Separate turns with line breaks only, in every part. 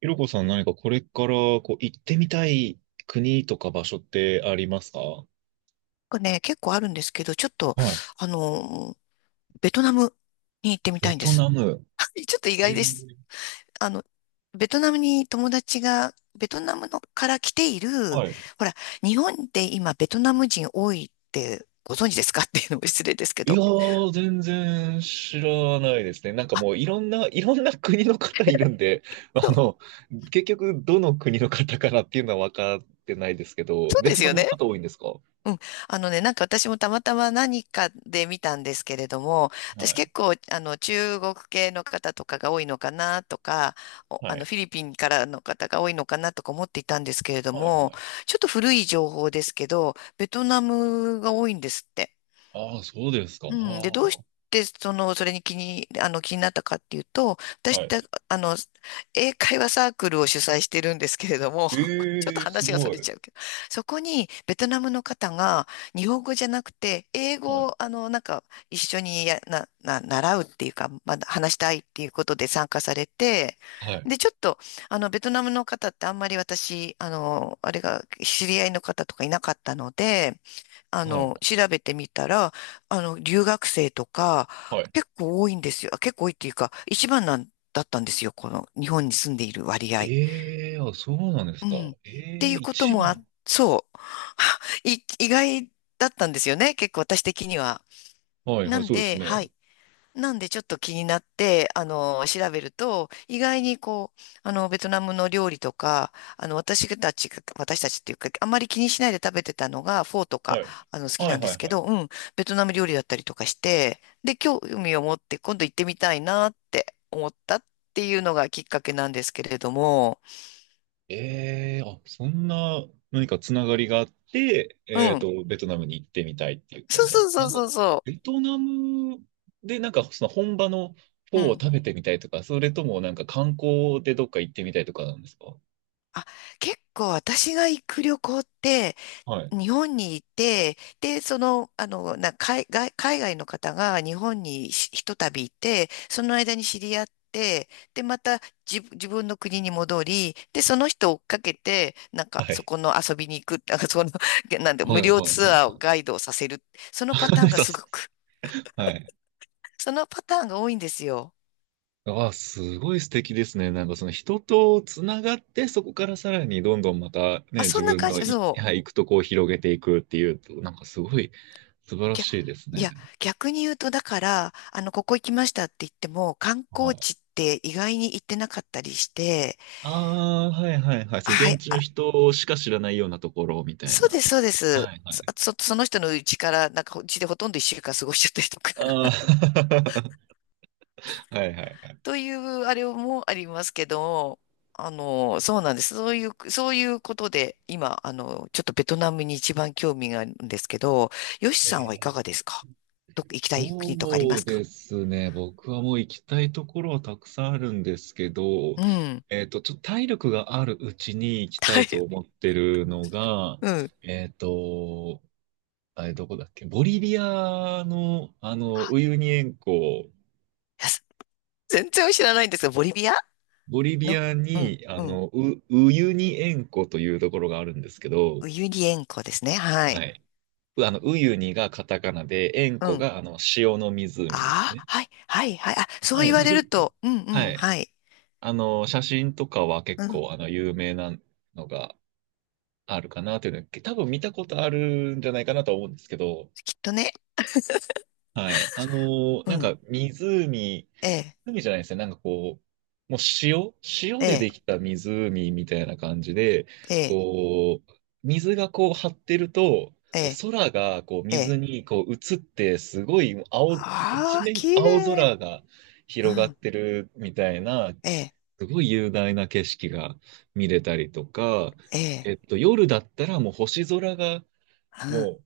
ひろこさん、何かこれからこう行ってみたい国とか場所ってありますか？は
結構あるんですけど、ちょっと、
い。
あの、ベトナムに行ってみた
ベ
いんで
ト
す。
ナム。
ちょっと意
え
外です。
ー、
あの、ベトナムのから来ている、
はい。
ほら、日本って今ベトナム人多いってご存知ですかっていうのも失礼ですけ
いや
ど。
ー、全然知らないですね。なんかもういろんな、いろんな国の方いるんで、あ
そう、
の、結局どの国の方からっていうのは分かってないですけど、
そう
ベ
で
ト
す
ナ
よ
ムの方
ね。
多いんですか？
うん。私もたまたま何かで見たんですけれども、
は
私
い。
結構、中国系の方とかが多いのかなとか、お
は
あの、
い。
フィリピンからの方が多いのかなとか思っていたんですけれど
はい。は
も、
い。
ちょっと古い情報ですけど、ベトナムが多いんですって。
ああ、そうですか。
うん。で、どうし
は
て、その、それに気に、あの、気になったかっていうと、
あ。
私っ
は
て、
い。
あの、英会話サークルを主催してるんですけれども、
え
ちょっと
えー、す
話がそ
ご
れ
い。
ちゃうけど、そこにベトナムの方が日本語じゃなくて、英
は
語
い。
を、一緒にや、な、な、習うっていうか、まだ話したいっていうことで参加されて、
はい。
で、ちょっと、あの、ベトナムの方ってあんまり私、あの、あれが、知り合いの方とかいなかったので、
はい。
調べてみたら、留学生とか、
はい。
結構多いんですよ。結構多いっていうか、一番なんだったんですよ。この日本に住んでいる割合。
ええ、あ、そうなんです
う
か。
ん。って
え
い
え、
うこと
一
もあ、
番。
そう。意外だったんですよね。結構私的には。
はいは
な
い、
ん
そうで
で、
す
は
ね。
い。なんでちょっと気になって、調べると、意外にこう、ベトナムの料理とか、私たちっていうか、あんまり気にしないで食べてたのが、フォーとか、
はい。
好き
は
なん
い
で
は
す
い
け
はい。
ど、うん、ベトナム料理だったりとかして、で、興味を持って今度行ってみたいなって思ったっていうのがきっかけなんですけれども、
ええ、あ、そんな何かつながりがあって、
う
えっ
ん、
と、ベトナムに行ってみたいっていう感
そう
じなん
そ
で
う
す
そ
な
う
んか。
そうそ
ベトナムでなんかその本場のフォ
う、
ー
う
を
ん。
食べてみたいとか、それともなんか観光でどっか行ってみたいとかなんですか？
あ、結構私が行く旅行って、
はい。
日本にいて、で、その、あの、な、海外、海外の方が日本にとたびいて、その間に知り合って、で、また自分の国に戻り、で、その人を追っかけて、なんか、
は
そ
い。
この遊びに行く、なんで、
は
無
い
料
はい
ツ
はい
アーを
は
ガイドをさせる。そ
い。
のパターン が
さ
す
す、
ごく、
はい。
そのパターンが多いんですよ。
ああ、すごい素敵ですね。なんかその人とつながって、そこからさらにどんどんまた
あ、
ね、
そ
自
んな
分
感
の
じ、
い、
そ
はい、行くとこを広げていくっていうと、なんかすごい素晴
う。
らしいです
い
ね。
や、逆に言うと、だから、ここ行きましたって言っても、観
は
光
い。
地って意外に行ってなかったりして、
ああ、はいはいはい。そう、
は
現
い、
地の
あ、
人しか知らないようなところみたい
そう
な。
です、そうです。
はいは
そ、あ
い。
そその人の家から、うちでほとんど一週間過ごしちゃったりとか
ああ、はいはいは い。
という、あれもありますけど、そうなんです。そういうことで、今、ちょっとベトナムに一番興味があるんですけど、ヨシさんはい
え、
かがですか？どっか行きたい国とかありま
そう
すか？
ですね。僕はもう行きたいところはたくさんあるんですけど、
うん。
えっと、ちょっと体力があるうちに行きた
は
い
い。
と思ってるのが、
うん。い
えっと、あれどこだっけ、ボリビアの、ウユニ塩湖。
やす全然知らないんですが、ボリビア
ボリビ
の、
ア
うん、
に、
うん。
ウ、ウユニ塩湖というところがあるんですけど、
ウユニ塩湖ですね。は
は
い。
い。う、あの、ウユニがカタカナで、塩
う
湖
ん。
が、あの、塩の湖です
あ
ね。
あ、はい、はい、はい。あ、そう
は
言
い。
わ
まあ、
れ
よ
る
く、
と、うん、う
は
ん、
い、
はい。
あの、写真とかは結
うん、
構、あの、有名なのがあるかなというのは、多分見たことあるんじゃないかなとは思うんですけど、
きっとね。
はい。あの、
う
なん
ん、
か湖、
ええ、
湖じゃないですね。なんかこう、もう塩、塩で
ええ、
できた湖みたいな感じで、
ええ、
こう、水がこう張ってると、
え
こ
え、
う空がこう
え
水
え。
にこう映って、すごい青、一
ああ、
面
綺
青
麗。
空が
う
広がっ
ん、
てるみたいな、
ええ、
すごい雄大な景色が見れたりとか、
ええ、
えっと、夜だったらもう星空が、
うん、
も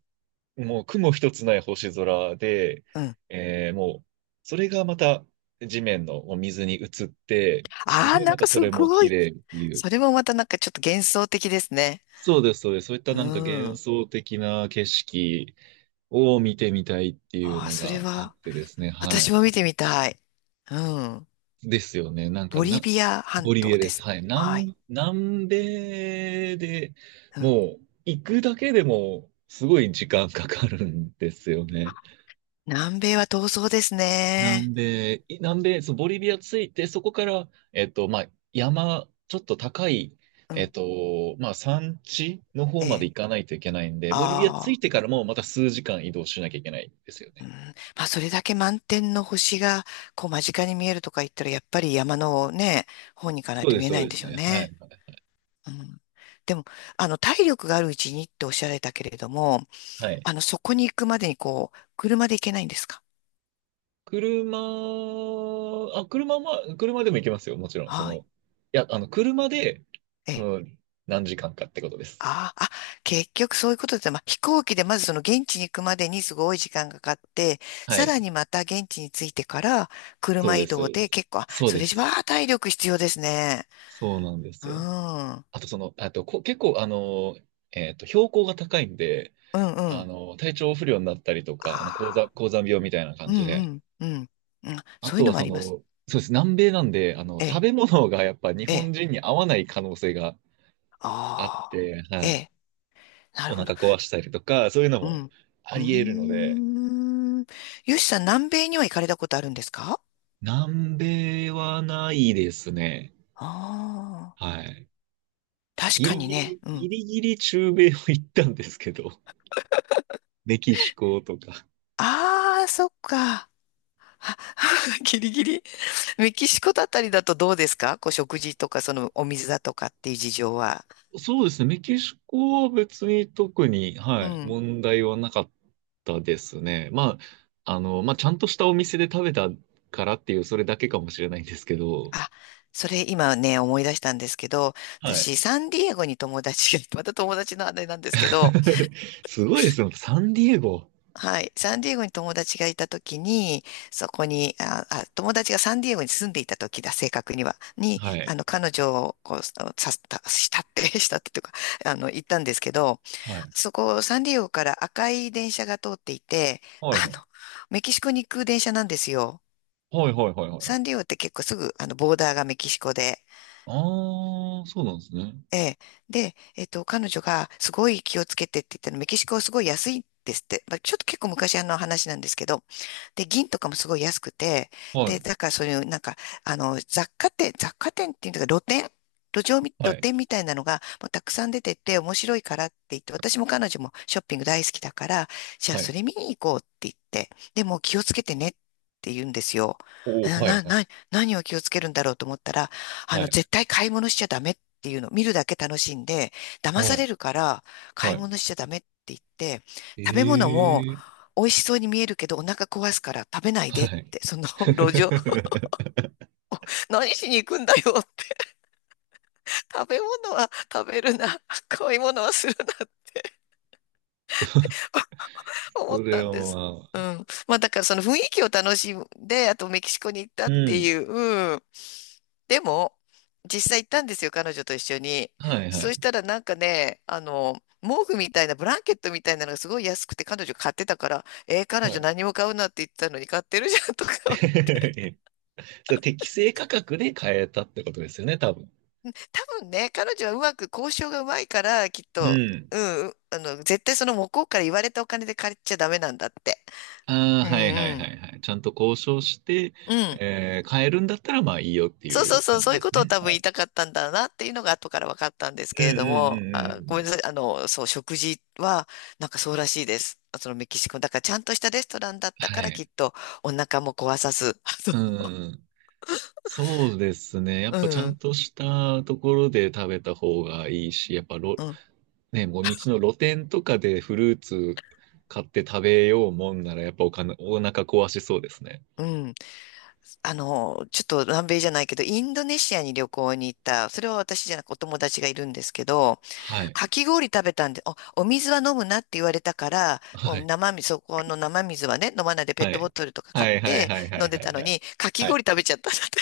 う、もう雲一つない星空で、
うん。
えーもう、それがまた地面のお水に映って、す
ああ、
ごい
なん
また
か
そ
す
れも
ご
綺
い。
麗っていう。
それもまたなんかちょっと幻想的ですね。
そうです、そうです。そういった
う
なんか幻
ん。
想的な景色を見てみたいっていう
ああ、
の
それ
があっ
は、
てですね。は
私も
い。
見てみたい。うん。
ですよね。なんか
ボリ
な、
ビア半
ボリビア
島
で
で
す。
す。
はい。
はい。
南、南米で、
うん。
もう行くだけでもすごい時間かかるんですよね。
南米は闘争ですね。
南米、い南米、そう、ボリビア着いて、そこから、えっと、まあ、山、ちょっと高い、
う
えっ
ん。
と、まあ、山地の
え
方まで行
え。
かないといけないんで、ボリビア着
あ
い
あ。
てからもまた数時間移動しなきゃいけないんですよ
うん、
ね。
まあ、それだけ満天の星が、こう、間近に見えるとか言ったら、やっぱり山のね、方に行かない
そう
と
で
見
す、
え
そう
ないん
で
で
す
しょう
ね。はい。
ね。うん。でも、体力があるうちにっておっしゃられたけれども、
はい。
そこに行くまでに、こう、車で行けないんですか？
車、あ、車、まあ、車でも行けますよ、もちろん。そ
は
の、
い。
いや、あの、車で、
ええ。
うん、何時間かってことです。
ああ、あ、結局そういうことで、まあ、飛行機でまずその現地に行くまでにすごい時間がかかって、
は
さら
い。
にまた現地に着いてから、
そう
車
で
移
す、そ
動
うで
で
す。
結構、あ
そう
そ
で
れじゃ
す。
あ体力必要ですね。
そうなんで
う
すよ。
ん。うん
あと、その、あと、こ、結構、あの、えっと、標高が高いんで、
う
あ
ん。
の、体調不良になったりとか、あの、高
あ
山、
あ、
高山病みたいな
う
感
ん
じ
う
で、
んうん、うん。
あ
そういう
と
の
は、
もあ
そ
ります。
の、そうです、南米なんで、あの、
え
食
え、
べ物がやっぱ日
え
本
え。
人に合わない可能性があっ
ああ、
て、
え
はい。
え。なる
お
ほど。
腹壊したりとか、そういうの
う
も
ん。
あ
う
り得るの
ー
で、
ん。よしさん、南米には行かれたことあるんですか？
南米はないですね。
ああ
はい。
ー、確
ギ
か
リ
に
ギ
ね。
リ、
う
ギ
ん。
リギリ中米を行ったんですけど、メキシコとか。
ああ、そっか。あ ギリギリ。メキシコだったりだとどうですか、こう食事とか、そのお水だとかっていう事情は。
そうですね、メキシコは別に特に、は
う
い、
ん。
問題はなかったですね。まあ、あの、まあ、ちゃんとしたお店で食べたからっていう、それだけかもしれないんですけど、
あ、それ今ね、思い出したんですけど、
はい。
私、サンディエゴに友達が、また友達のあれなんですけど、
すごいですよ、サンディエゴ。
はい、サンディエゴに友達がいた時に、そこに、あ、あ、友達がサンディエゴに住んでいた時だ、正確には、に、
はい。
あの、彼女を、こう、さ、したしたって、したってというか、行ったんですけど、
はい。
そこ、サンディエゴから赤い電車が通っていて、
は
あ
いは
の、
い。
メキシコに行く電車なんですよ。
はいはいはいは
サンディエ
い。
ゴって結構すぐ、ボーダーがメキシコで、
ああ、そうなんですね。
ええ。で、えっと、彼女がすごい気をつけてって言ったの、メキシコはすごい安いんですって。まあ、ちょっと結構昔あの話なんですけど、で、銀とかもすごい安くて、
は
で、
い。
だからそういう、雑貨店っていうか、路上み、
は
露
い。
店みたいなのがもうたくさん出てて面白いからって言って、私も彼女もショッピング大好きだから、じゃあ
は
それ
い。
見に行こうって言って、でも気をつけてねって言うんですよ。
おお、
な、
は
な、
い。
な、何を気をつけるんだろうと思ったら、
はい。
絶対買い物しちゃダメっていうの、見るだけ楽しんで、騙
は
さ
い。
れるから買
は
い
い。
物しちゃダメって言って、食べ物も
ええ、
美味しそうに見えるけどお腹壊すから食べない
は
でっ
い。
て、その 路上、何しに行くんだよって、食べ物は食べるな、買い物はするなって 思っ
それ
たん
は
です。
ま
う
あ、
ん。まあだからその雰囲気を楽しんで、あとメキシコに行った
う
って
ん。
いう、うん。でも、実際行ったんですよ、彼女と一緒に。
はい、は
そう
い。
したらなんかね、毛布みたいな、ブランケットみたいなのがすごい安くて彼女買ってたから、えー彼
は
女
い。
何も買うなって言ってたのに買ってるじゃんとか、
そゃ適正価格で買えたってことですよね、多分。
多分ね、彼女はうまく交渉がうまいから、きっ
う
と、
ん。
うん、うあの、絶対その向こうから言われたお金で借りちゃダメなんだって。
ああ、
うん
はいはい
う
は
ん。
いはい。ちゃんと交渉して、
うん。
えー、買えるんだったらまあいいよって
そう
い
そう
う
そう、
感
そ
じ
うい
で
うこ
す
とを
ね。
多分
は
言い
い。
たかったんだなっていうのが後から分かったんです
うん
け
う
れど
んうん
も、
うんう
あ、ごめんなさ
ん。
い、そう、食事はなんかそうらしいです。そのメキシコ。だからちゃんとしたレストランだった
は
から
い。
きっとお腹も壊さず。
うんう んうん。そうですね。や
あ
っぱちゃ
のう
ん
ん、
としたところで食べた方がいいし、やっぱろ、
うん、
ね、もう道の露店とかでフルーツ買って食べようもんなら、やっぱお金、お腹壊しそうですね。
うん。ちょっと南米じゃないけど、インドネシアに旅行に行った、それは私じゃなくお友達がいるんですけど、
はい。
かき氷食べたんで、お水は飲むなって言われたから、も
は
う
い。
生水、そこの生水はね、飲まないでペッ
は
トボ
い。
トルとか買
は
っ
いはい
て
はいは
飲ん
い
で
は
た
い
の
はい。
に、かき
は
氷食
い。
べちゃったんだって。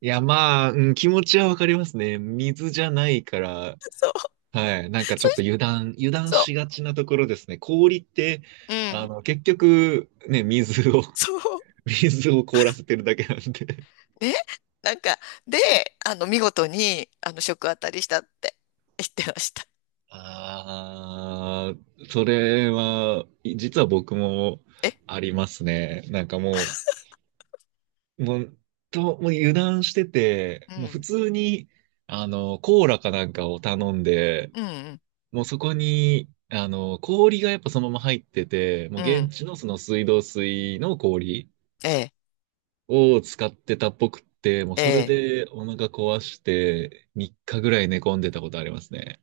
いや、まあ、うん、気持ちはわかりますね。水じゃないから、
そう、
はい。なんかち
そ
ょっと
し、
油断、油断
そ
しがちなところですね。氷って、
う、う
あ
ん、
の、結局、ね、水を
そう、
水を凍らせてるだけなんで。
ね、なんか、で、見事に、食当たりしたって言ってました。
ああ、それは、い実は僕も
え、
ありますね。なんかもう、もう、と、もう油断してて、
う
もう普
ん、
通に、あの、コーラかなんかを頼んで、
うん、
もうそこに、あの、氷がやっぱそのまま入ってて、もう
うん、う
現
ん、
地のその水道水の氷
ええ、
を使ってたっぽくって、もう
え
それ
え。
でお腹壊して3日ぐらい寝込んでたことありますね。